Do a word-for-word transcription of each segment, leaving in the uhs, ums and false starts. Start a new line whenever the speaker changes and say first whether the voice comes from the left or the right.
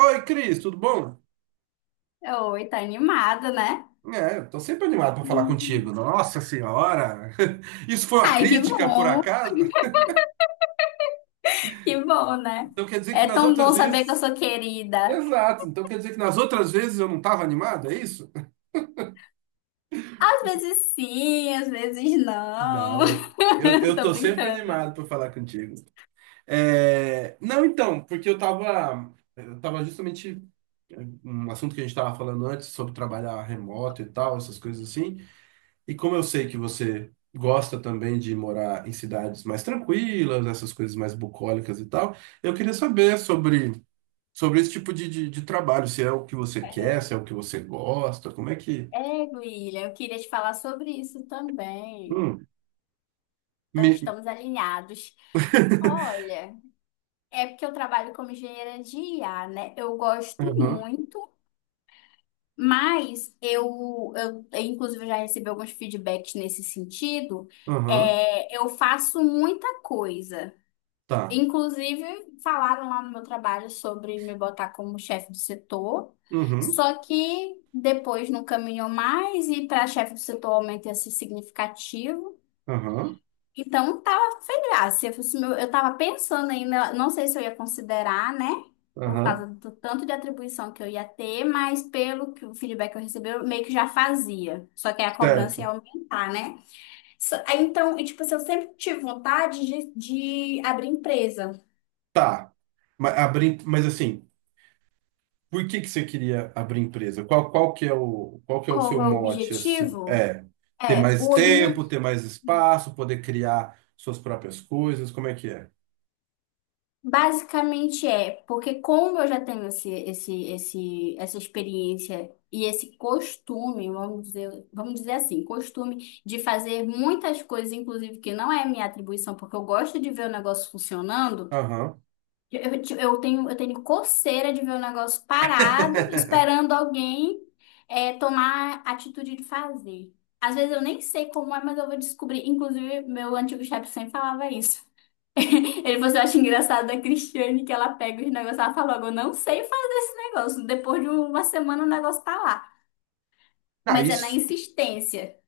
right: Oi, Cris, tudo bom?
left: Oi, tá animada, né?
right: É, eu tô sempre animado para falar contigo.
left: Uhum.
right: Nossa Senhora! Isso foi uma
left: Ai, que
right: crítica, por
left: bom,
right: acaso?
left: que bom, né?
right: Então quer dizer que
left: É
right: nas
left: tão
right: outras
left: bom saber que eu
right: vezes.
left: sou querida.
right: Exato, então quer dizer que nas outras vezes eu não estava animado, é isso?
left: Às vezes sim, às vezes não.
right: Não, eu, eu, eu
left: Tô
right: tô sempre
left: brincando.
right: animado para falar contigo. É, Não, então, porque eu tava. Eu tava justamente. é, Um assunto que a gente estava falando antes sobre trabalhar remoto e tal, essas coisas assim. E como eu sei que você gosta também de morar em cidades mais tranquilas, essas coisas mais bucólicas e tal, eu queria saber sobre, sobre esse tipo de, de, de trabalho, se é o que você quer, se
left: É,
right: é o que você gosta, como é que.
left: é, Guilherme, eu queria te falar sobre isso também.
right: Hum,
left: Então,
right: me...
left: estamos alinhados. Olha, é porque eu trabalho como engenheira de I A, né? Eu gosto
right: Aham,
left: muito. Mas eu, eu, eu, inclusive, eu já recebi alguns feedbacks nesse sentido.
right: aham,
left: É, eu faço muita coisa.
right: tá.
left: Inclusive, falaram lá no meu trabalho sobre me botar como chefe do setor.
right: Uhum,
left: Só que depois não caminhou mais e para chefe do setor o aumento ia ser significativo.
right: aham,
left: Então, tava sem graça. Eu, fosse meu- eu tava pensando ainda, não sei se eu ia considerar, né? Por
right: aham,
left: causa do tanto de atribuição que eu ia ter, mas pelo que o feedback que eu recebi, eu meio que já fazia. Só que aí a cobrança ia
right: certo.
left: aumentar, né? So- aí, então, e, tipo assim, eu sempre tive vontade de, de abrir empresa.
right: Tá. Mas, abri... Mas assim. Por que que você queria abrir empresa? Qual, qual que é o, qual que é o
left: Qual
right: seu
left: é o
right: mote, assim?
left: objetivo?
right: É ter
left: É,
right: mais
left: o
right: tempo,
left: objetivo.
right: ter mais espaço, poder criar suas próprias coisas, como é que é?
left: Basicamente é, porque como eu já tenho esse, esse, esse, essa experiência e esse costume, vamos dizer, vamos dizer assim, costume de fazer muitas coisas, inclusive que não é minha atribuição, porque eu gosto de ver o negócio funcionando,
right: Aham.
left: eu, eu ti- eu tenho, eu tenho coceira de ver o negócio parado, esperando alguém é, tomar a atitude de fazer. Às vezes eu nem sei como é, mas eu vou descobrir. Inclusive, meu antigo chefe sempre falava isso. Ele falou assim, eu acho engraçado da Cristiane que ela pega os negócios, ela fala logo, eu não sei fazer esse negócio. Depois de uma semana o negócio tá lá.
right: Ah,
left: Mas é na
right: isso,
left: insistência.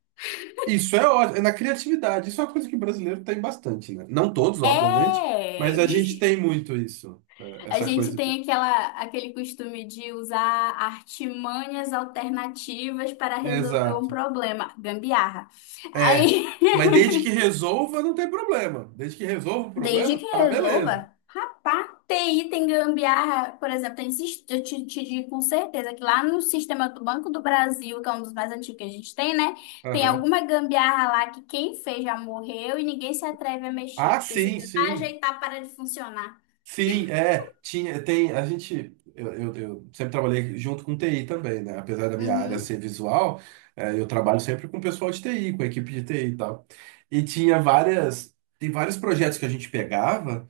right: isso é ótimo, é na criatividade. Isso é uma coisa que o brasileiro tem bastante, né? Não todos, obviamente, mas a gente
left: É!
right: tem muito isso, é,
left: A
right: essa
left: gente
right: coisa de...
left: tem aquela, aquele costume de usar artimanhas alternativas para resolver um
right: Exato.
left: problema. Gambiarra.
right: É,
left: Aí,
right: mas desde que resolva, não tem problema. Desde que resolva o
left: desde
right: problema,
left: que
right: tá beleza.
left: resolva. Rapaz, T I tem gambiarra, por exemplo, tem, sis- eu te, te digo com certeza que lá no sistema do Banco do Brasil, que é um dos mais antigos que a gente tem, né? Tem
right: Aham.
left: alguma gambiarra lá que quem fez já morreu e ninguém se atreve a mexer.
right: Ah,
left: Porque se
right: sim,
left: tentar
right: sim.
left: ajeitar, para de funcionar.
right: Sim, é, tinha, tem, a gente, eu, eu, eu sempre trabalhei junto com T I também, né? Apesar da minha área ser
left: Uhum.
right: visual, é, eu trabalho sempre com o pessoal de T I, com a equipe de T I e tal. E tinha várias, tem vários projetos que a gente pegava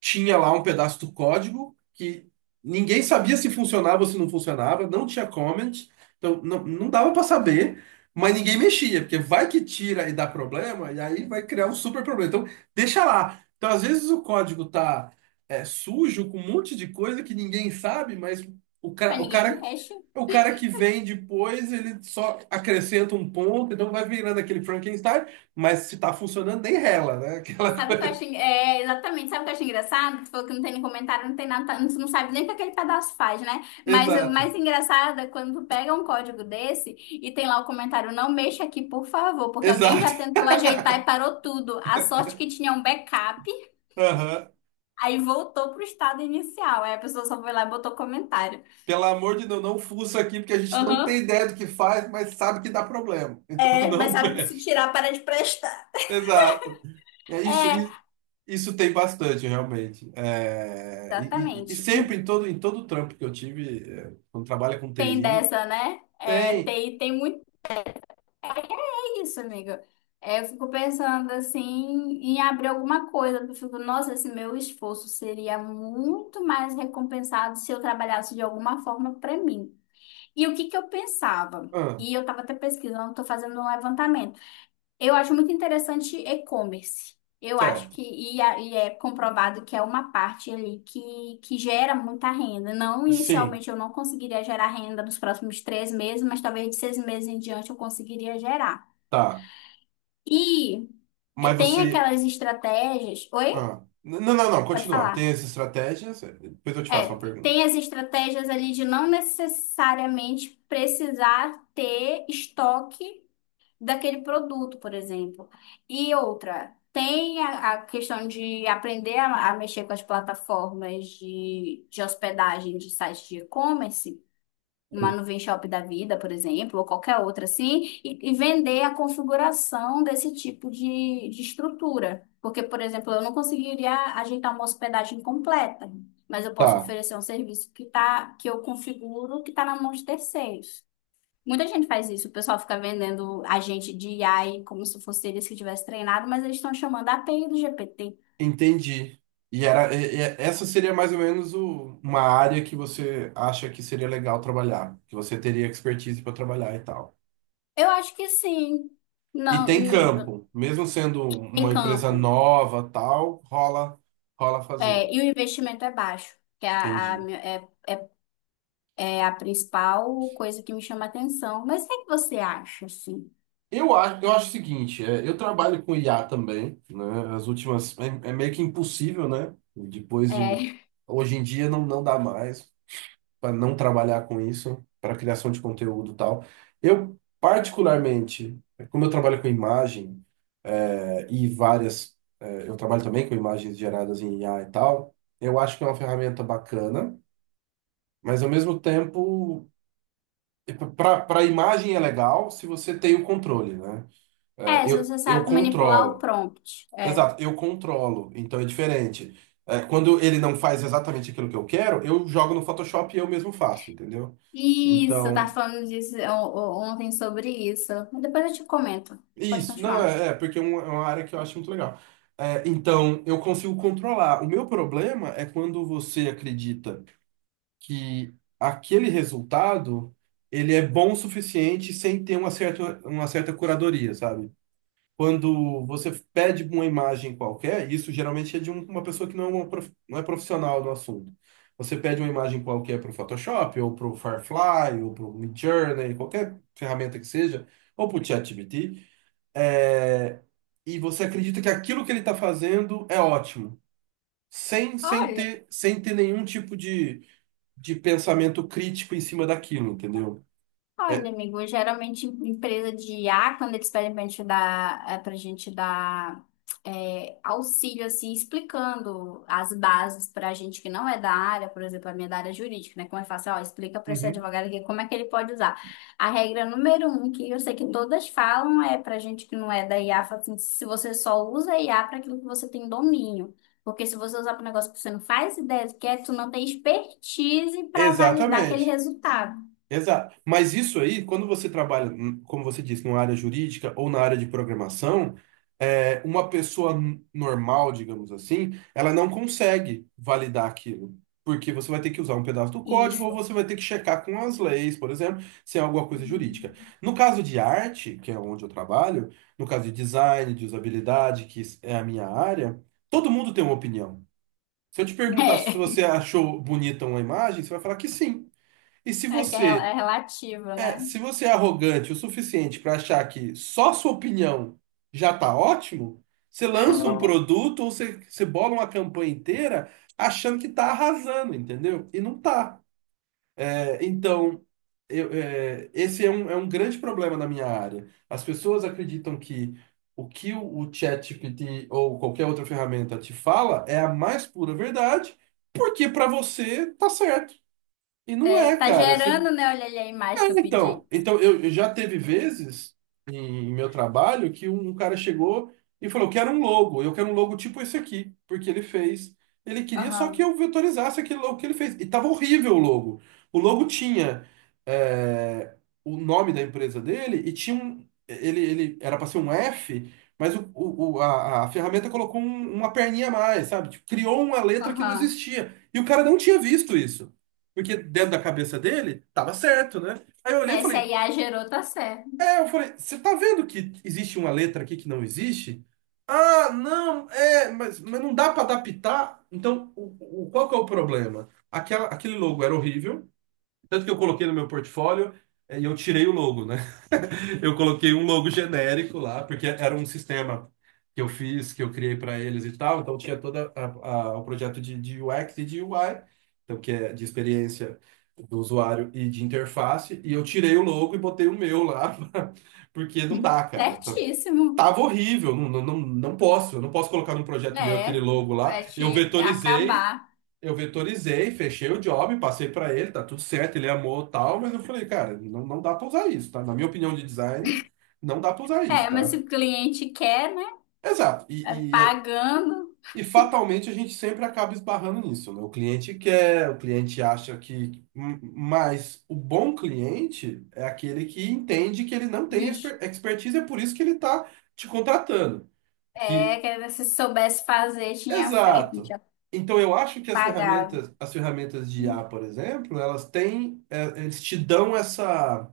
right: tinha lá um pedaço do código que ninguém sabia se funcionava ou se não funcionava, não tinha comment, então não, não dava para saber, mas ninguém mexia, porque vai que tira e dá problema, e aí vai criar um super problema. Então, deixa lá. Então, às vezes o código tá é, sujo com um monte de coisa que ninguém sabe, mas o,
left: Mas
right: ca- o
left: ninguém
right: cara.
left: mexe.
right: O cara que vem depois, ele só acrescenta um ponto, então vai virando aquele Frankenstein, mas se tá funcionando, nem rela, né? Aquela
left: Sabe o que eu
right: coisa.
left: acho? en- É, exatamente. Sabe o que eu acho engraçado? Que tu falou que não tem nem comentário, não tem nada, tu não sabe nem o que aquele pedaço faz, né? Mas o
right: Exato,
left: mais engraçado é quando tu pega um código desse e tem lá o comentário: não mexa aqui, por favor, porque alguém
right: exato.
left: já tentou ajeitar e parou tudo. A sorte que tinha um backup,
right: Aham.
left: aí voltou pro estado inicial. Aí a pessoa só foi lá e botou comentário.
right: Pelo amor de Deus, não fuça aqui, porque a gente não
left: Aham.
right: tem ideia do que faz, mas sabe que dá problema. Então
left: É, mas
right: não
left: sabe que se
right: mexe.
left: tirar, para de prestar.
right: Exato. É isso,
left: É,
right: i- isso tem bastante, realmente. É, e, e- e
left: exatamente.
right: sempre,
left: E
right: em todo, em todo trampo que eu tive, é, quando trabalha com
left: tem
right: T I,
left: dessa, né? É,
right: tem.
left: tem, tem muito. é, Isso, amiga. É, eu fico pensando assim em abrir alguma coisa. Eu fico, nossa, esse meu esforço seria muito mais recompensado se eu trabalhasse de alguma forma para mim. E o que que eu pensava?
right: Ah,
left: E eu estava até pesquisando, estou fazendo um levantamento. Eu acho muito interessante e-commerce. Eu acho
right: certo.
left: que e, a- e é comprovado que é uma parte ali que, que gera muita renda. Não
right: Sim,
left: inicialmente eu não conseguiria gerar renda nos próximos três meses, mas talvez de seis meses em diante eu conseguiria gerar.
right: tá.
left: E e
right: Mas
left: tem
right: você.
left: aquelas estratégias. Oi?
right: Ah, n- não, não, não,
left: Pode
right: continua. Tem
left: falar.
right: essas estratégias? Depois eu te faço uma
left: É,
right: pergunta.
left: tem as estratégias ali de não necessariamente precisar ter estoque daquele produto, por exemplo. E outra, tem a, a questão de aprender a, a mexer com as plataformas de, de hospedagem de sites de e-commerce. Uma nuvem shop da vida, por exemplo, ou qualquer outra assim, e, e vender a configuração desse tipo de, de estrutura. Porque, por exemplo, eu não conseguiria ajeitar uma hospedagem completa, mas eu posso
right: Tá.
left: oferecer um serviço que tá, que eu configuro, que está na mão de terceiros. Muita gente faz isso, o pessoal fica vendendo agente de A I como se fosse eles que tivessem treinado, mas eles estão chamando a API do G P T.
right: Entendi. E era, e- e- essa seria mais ou menos o- uma área que você acha que seria legal trabalhar, que você teria expertise para trabalhar e tal.
left: Eu acho que sim.
right: E
left: Não,
right: tem
left: hum,
right: campo, mesmo sendo
left: tem
right: uma empresa
left: campo.
right: nova, tal, rola, rola, fazer.
left: É, e o investimento é baixo, que é a, a
right: Entendi.
left: minha- é, é, é a principal coisa que me chama a atenção. Mas o que é que você acha, assim?
right: Eu acho, eu acho o seguinte, é, eu trabalho com I A também, né? As últimas é, é meio que impossível, né? Depois de
left: É,
right: hoje em dia não, não dá mais. Para não trabalhar com isso, para criação de conteúdo e tal. Eu, particularmente, como eu trabalho com imagem eh, e várias, eh, eu trabalho também com imagens geradas em I A e tal, eu acho que é uma ferramenta bacana, mas ao mesmo tempo, para para imagem é legal se você tem o controle, né? Eh,
left: é, se
right: eu,
left: você
right: eu
left: sabe manipular o
right: controlo.
left: prompt. É.
right: Exato, eu controlo, então é diferente. Eh, quando ele não faz exatamente aquilo que eu quero, eu jogo no Photoshop e eu mesmo faço, entendeu?
left: Isso, eu tava
right: Então,
left: falando disso o- o- ontem sobre isso. Depois eu te comento. Pode
right: isso, não,
left: continuar.
right: é, é, porque é um- é uma área que eu acho muito legal. É, então, eu consigo controlar. O meu problema é quando você acredita que aquele resultado ele é bom o suficiente sem ter uma certa, uma certa curadoria, sabe? Quando você pede uma imagem qualquer, isso geralmente é de um- uma pessoa que não é, uma prof- não é profissional do assunto. Você pede uma imagem qualquer para o Photoshop, ou para o Firefly, ou para o Midjourney, qualquer ferramenta que seja, ou para o ChatGPT. É, e você acredita que aquilo que ele está fazendo é ótimo, sem, sem
left: Olha.
right: ter, sem ter nenhum tipo de, de pensamento crítico em cima daquilo, entendeu?
left: Olha, amigo, geralmente em- empresa de I A, quando eles pedem pra gente dar, é, pra gente dar é, auxílio, assim, explicando as bases pra gente que não é da área, por exemplo, a minha é da área jurídica, né? Como é fácil, ó, explica pra esse
right: Uhum.
left: advogado aqui como é que ele pode usar. A regra número um, que eu sei que todas falam, é pra gente que não é da I A, fala assim, se você só usa I a I A para aquilo que você tem domínio. Porque se você usar para um negócio que você não faz ideia do que é, tu não tem expertise para validar aquele
right: Exatamente.
left: resultado.
right: Exato. Mas isso aí, quando você trabalha, hum, como você disse, numa área jurídica ou na área de programação, é, uma pessoa n- normal, digamos assim, ela não consegue validar aquilo. Porque você vai ter que usar um pedaço do código ou
left: Isso.
right: você vai ter que checar com as leis, por exemplo, se é alguma coisa jurídica. No caso de arte, que é onde eu trabalho, no caso de design, de usabilidade, que é a minha área, todo mundo tem uma opinião. Se eu te perguntar se
left: É,
right: você achou bonita uma imagem, você vai falar que sim. E se
left: é que é rel- é
right: você
left: relativo,
right: é,
left: né?
right: se você é arrogante o suficiente para achar que só sua opinião já está ótimo, você lança um produto ou você, você bola uma campanha inteira achando que está arrasando, entendeu? E não tá. É, então, eu- é, esse é um, é um grande problema na minha área. As pessoas acreditam que o que o, o ChatGPT ou qualquer outra ferramenta te fala é a mais pura verdade, porque para você tá certo. E não
left: É,
right: é,
left: tá
right: cara.
left: gerando, né? Olha ali a imagem
right: É,
left: que eu
right: então,
left: pedi.
right: então eu, eu já teve vezes em meu trabalho que um, um cara chegou e falou: "Eu quero um logo, eu quero um logo tipo esse aqui, porque ele fez. Ele queria só que
left: Aham,
right: eu vetorizasse aquele logo que ele fez. E tava horrível o logo. O logo tinha é, o nome da empresa dele e tinha um. Ele, ele era para ser um F, mas o, o- o- a, a ferramenta colocou um- uma perninha a mais, sabe? Tipo, criou uma letra que não
left: aham.
right: existia. E o cara não tinha visto isso. Porque dentro da cabeça dele, tava certo, né? Aí eu olhei e
left: É, se a
right: falei,
left: I A gerou, tá certo.
right: é, eu falei, você tá vendo que existe uma letra aqui que não existe? Ah, não, é, mas, mas não dá pra adaptar. Então, o, o- qual que é o problema? Aquela, aquele logo era horrível, tanto que eu coloquei no meu portfólio é, e eu tirei o logo, né? Eu coloquei um logo genérico lá, porque era um sistema que eu fiz, que eu criei para eles e tal. Então tinha todo o projeto de, de, U X e de U I, então que é de experiência do usuário e de interface. E eu tirei o logo e botei o meu lá, porque não dá, cara. Tá-
left: Certíssimo.
right: Tava horrível, não, não, não não posso, eu não posso colocar num projeto meu aquele
left: É,
right: logo lá.
left: vai
right: Eu
left: te
right: vetorizei
left: acabar.
right: eu vetorizei, fechei o job, passei pra ele, tá tudo certo, ele amou tal, mas eu falei, cara, não, não dá pra usar isso, tá? Na minha opinião de design, não dá pra usar isso,
left: É, mas se
right: tá?
left: o cliente quer, né?
right: Exato.
left: é
right: E, e, é-
left: Pagando.
right: e fatalmente a gente sempre acaba esbarrando nisso, né? O cliente quer, o cliente acha que. m- Mas o bom cliente é aquele que entende que ele não tem
left: Ixi,
right: exper- expertise, é por isso que ele tá te contratando. Que
left: é, que se soubesse fazer, tinha feito,
right: exato.
left: tinha
right: Então eu acho que as
left: pagado.
right: ferramentas, as ferramentas de I A por exemplo, elas têm, é, eles te dão essa,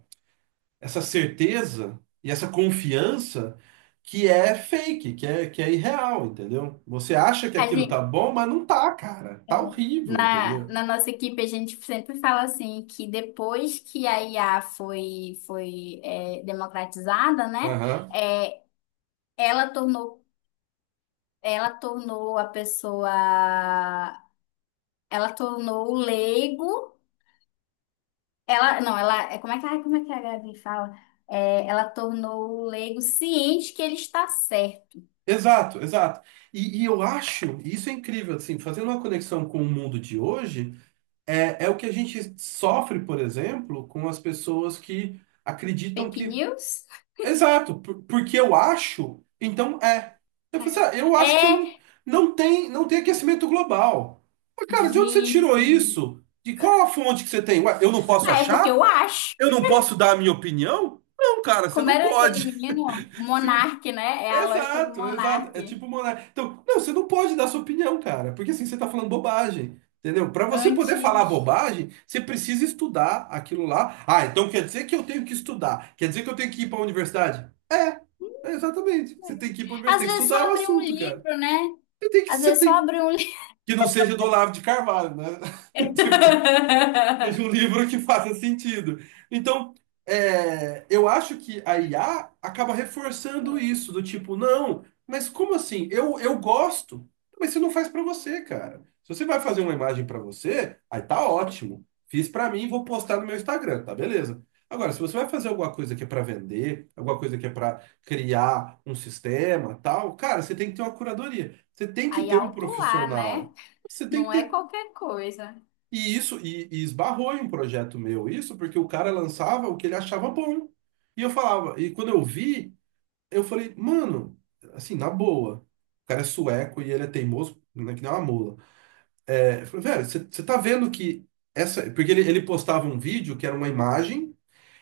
right: essa certeza e essa confiança que é fake, que é, que é irreal, entendeu? Você acha que aquilo tá bom, mas não tá, cara. Tá horrível,
left: Na,
right: entendeu?
left: na nossa equipe, a gente sempre fala assim que depois que a I A foi, foi é, democratizada, né?
right: Aham.
left: É, ela tornou, ela tornou a pessoa, ela tornou o leigo, ela, não, ela, é, como é que, ai, como é que a Gabi fala? É, ela tornou o leigo ciente que ele está certo.
right: Exato, exato. E, e eu acho, e isso é incrível, assim, fazendo uma conexão com o mundo de hoje, é, é o que a gente sofre, por exemplo, com as pessoas que acreditam
left: Fake
right: que
left: news?
right: exato, por- porque eu acho, então é. Eu falei assim, ah, eu acho que
left: É,
right: não,
left: É,
right: não tem, não tem aquecimento global. Mas, cara, de onde você tirou
left: gente.
right: isso? De qual a fonte que você tem? Ué, eu não posso
left: Ah, é porque
right: achar?
left: eu acho.
right: Eu não posso dar a minha opinião? Não, cara, você
left: Como
right: não
left: era aquele
right: pode.
left: menino?
right: Se-
left: Monarque, né? É a lógica do
right: Exato, exato. É
left: monarque.
right: tipo monar. Então, não, você não pode dar sua opinião, cara, porque assim você tá falando bobagem, entendeu? Para você poder falar
left: Antes.
right: bobagem, você precisa estudar aquilo lá. Ah, então quer dizer que eu tenho que estudar? Quer dizer que eu tenho que ir para a universidade? É, é exatamente. Você tem que ir para a universidade,
left: Às
right: tem que
left: vezes só
right: estudar o
left: abrir um
right: assunto, cara.
left: livro, né?
right: Você tem que,
left: Às
right: você
left: vezes só
right: tem que,
left: abrir um livro.
right: que não seja do Olavo de Carvalho, né? Tipo, seja um livro que faça sentido. Então, é, eu acho que a I A acaba reforçando isso, do tipo, não, mas como assim? Eu, eu gosto, mas você não faz pra você, cara. Se você vai fazer uma imagem pra você, aí tá ótimo. Fiz pra mim, vou postar no meu Instagram, tá beleza. Agora, se você vai fazer alguma coisa que é pra vender, alguma coisa que é pra criar um sistema, tal, cara, você tem que ter uma curadoria. Você tem que
left: Aí
right: ter um
left: alto lá, né?
right: profissional. Você tem que
left: Não é
right: ter
left: qualquer coisa.
right: e isso, e, e esbarrou em um projeto meu, isso porque o cara lançava o que ele achava bom. E eu falava, e quando eu vi, eu falei, mano, assim, na boa, o cara é sueco e ele é teimoso, né, que nem uma mula. É, eu falei, velho, você tá vendo que essa. Porque ele, ele postava um vídeo que era uma imagem.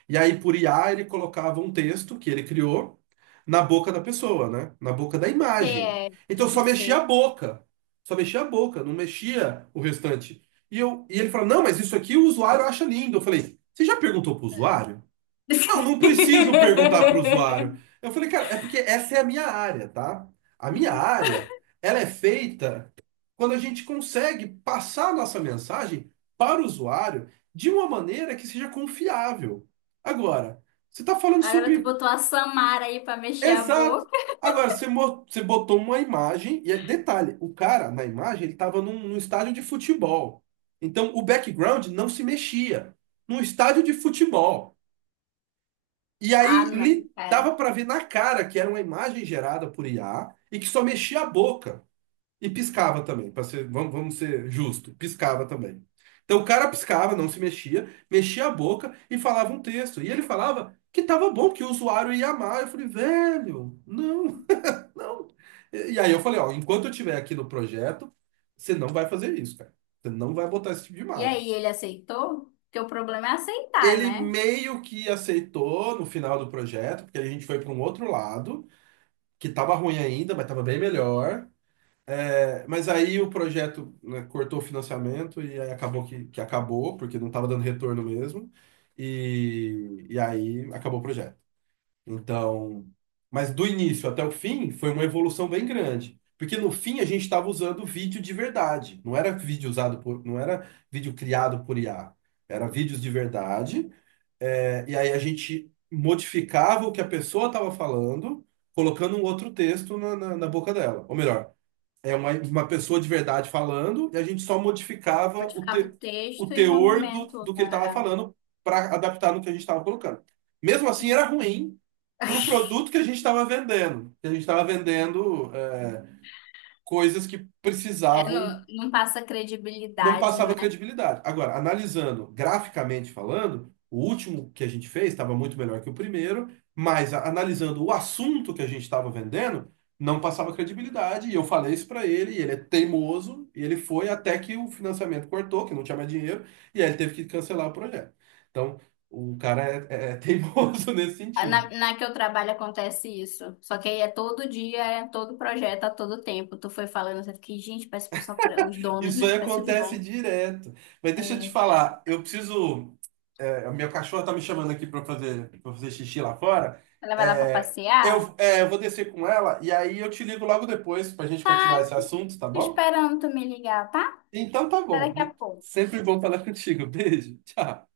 right: E aí, por I A, ele colocava um texto que ele criou na boca da pessoa, né? Na boca da
left: Você
right: imagem.
left: é
right: Então, só
left: tipo
right: mexia a
left: feio.
right: boca. Só mexia a boca, não mexia o restante. E, eu, e ele falou: não, mas isso aqui o usuário acha lindo. Eu falei: você já perguntou pro usuário? Não, não preciso perguntar para o usuário. Eu falei, cara, é porque essa é a minha área, tá? A minha área, ela é feita quando a gente consegue passar a nossa mensagem para o usuário de uma maneira que seja confiável. Agora, você está falando
left: Agora tu
right: sobre...
left: botou a Samara aí pra mexer a
right: Exato.
left: boca.
right: Agora, você, mo- você botou uma imagem, e é- detalhe, o cara na imagem, ele estava num, num estádio de futebol. Então, o background não se mexia. Num estádio de futebol. E
left: Ah,
right: aí
left: não,
right: li- dava
left: cara.
right: para ver na cara que era uma imagem gerada por I A e que só mexia a boca e piscava também, para ser, vamos, vamos ser justo, piscava também. Então o cara piscava, não se mexia, mexia a boca e falava um texto. E ele falava que tava bom, que o usuário ia amar. Eu falei, velho, não, não. E e aí eu falei, ó, enquanto eu estiver aqui no projeto, você não vai fazer isso, cara. Você não vai botar esse tipo de
left: E
right: imagem.
left: aí, ele aceitou? Porque o problema é aceitar,
right: Ele
left: né?
right: meio que aceitou no final do projeto, porque a gente foi para um outro lado. Que estava ruim ainda, mas estava bem melhor. É, mas aí o projeto, né, cortou o financiamento e aí acabou que, que acabou, porque não estava dando retorno mesmo. E, e aí acabou o projeto. Então, mas do início até o fim foi uma evolução bem grande. Porque no fim a gente estava usando vídeo de verdade. Não era vídeo usado por, não era vídeo criado por I A. Era vídeos de verdade, é, e aí a gente modificava o que a pessoa estava falando, colocando um outro texto na, na, na boca dela. Ou melhor, é uma, uma pessoa de verdade falando, e a gente só modificava o,
left: Modificava o
right: te, o
left: texto e o
right: teor do,
left: movimento.
right: do que
left: Tá?
right: ele estava
left: Ah,
right: falando para adaptar no que a gente estava colocando. Mesmo assim, era
left: entendi.
right: ruim para o produto que a gente estava vendendo. Que a gente estava vendendo, é, coisas que
left: É,
right: precisavam
left: não, não passa
right: não
left: credibilidade,
right: passava
left: né?
right: credibilidade. Agora, analisando graficamente falando, o último que a gente fez estava muito melhor que o primeiro, mas a- analisando o assunto que a gente estava vendendo, não passava credibilidade. E eu falei isso para ele, e ele é teimoso, e ele foi até que o financiamento cortou, que não tinha mais dinheiro, e aí ele teve que cancelar o projeto. Então, o cara é, é é teimoso nesse
left: Ah,
right: sentido.
left: Na, na que eu trabalho acontece isso. Só que aí é todo dia, é todo projeto, a todo tempo. Tu foi falando, eu fiquei, gente, parece que só pra- os donos,
right: Isso aí
left: né? Parece os
right: acontece
left: donos.
right: direto. Mas deixa eu te
left: É,
right: falar, eu preciso. É, a minha cachorra tá me chamando aqui para fazer, para fazer xixi lá fora.
left: ela vai lá pra
right: É,
left: passear?
right: eu, é, eu vou descer com ela e aí eu te ligo logo depois pra gente continuar esse assunto, tá
left: Tô
right: bom?
left: esperando tu me ligar, tá?
right: Então tá
left: Até
right: bom.
left: daqui a pouco.
right: Sempre bom falar contigo. Beijo. Tchau.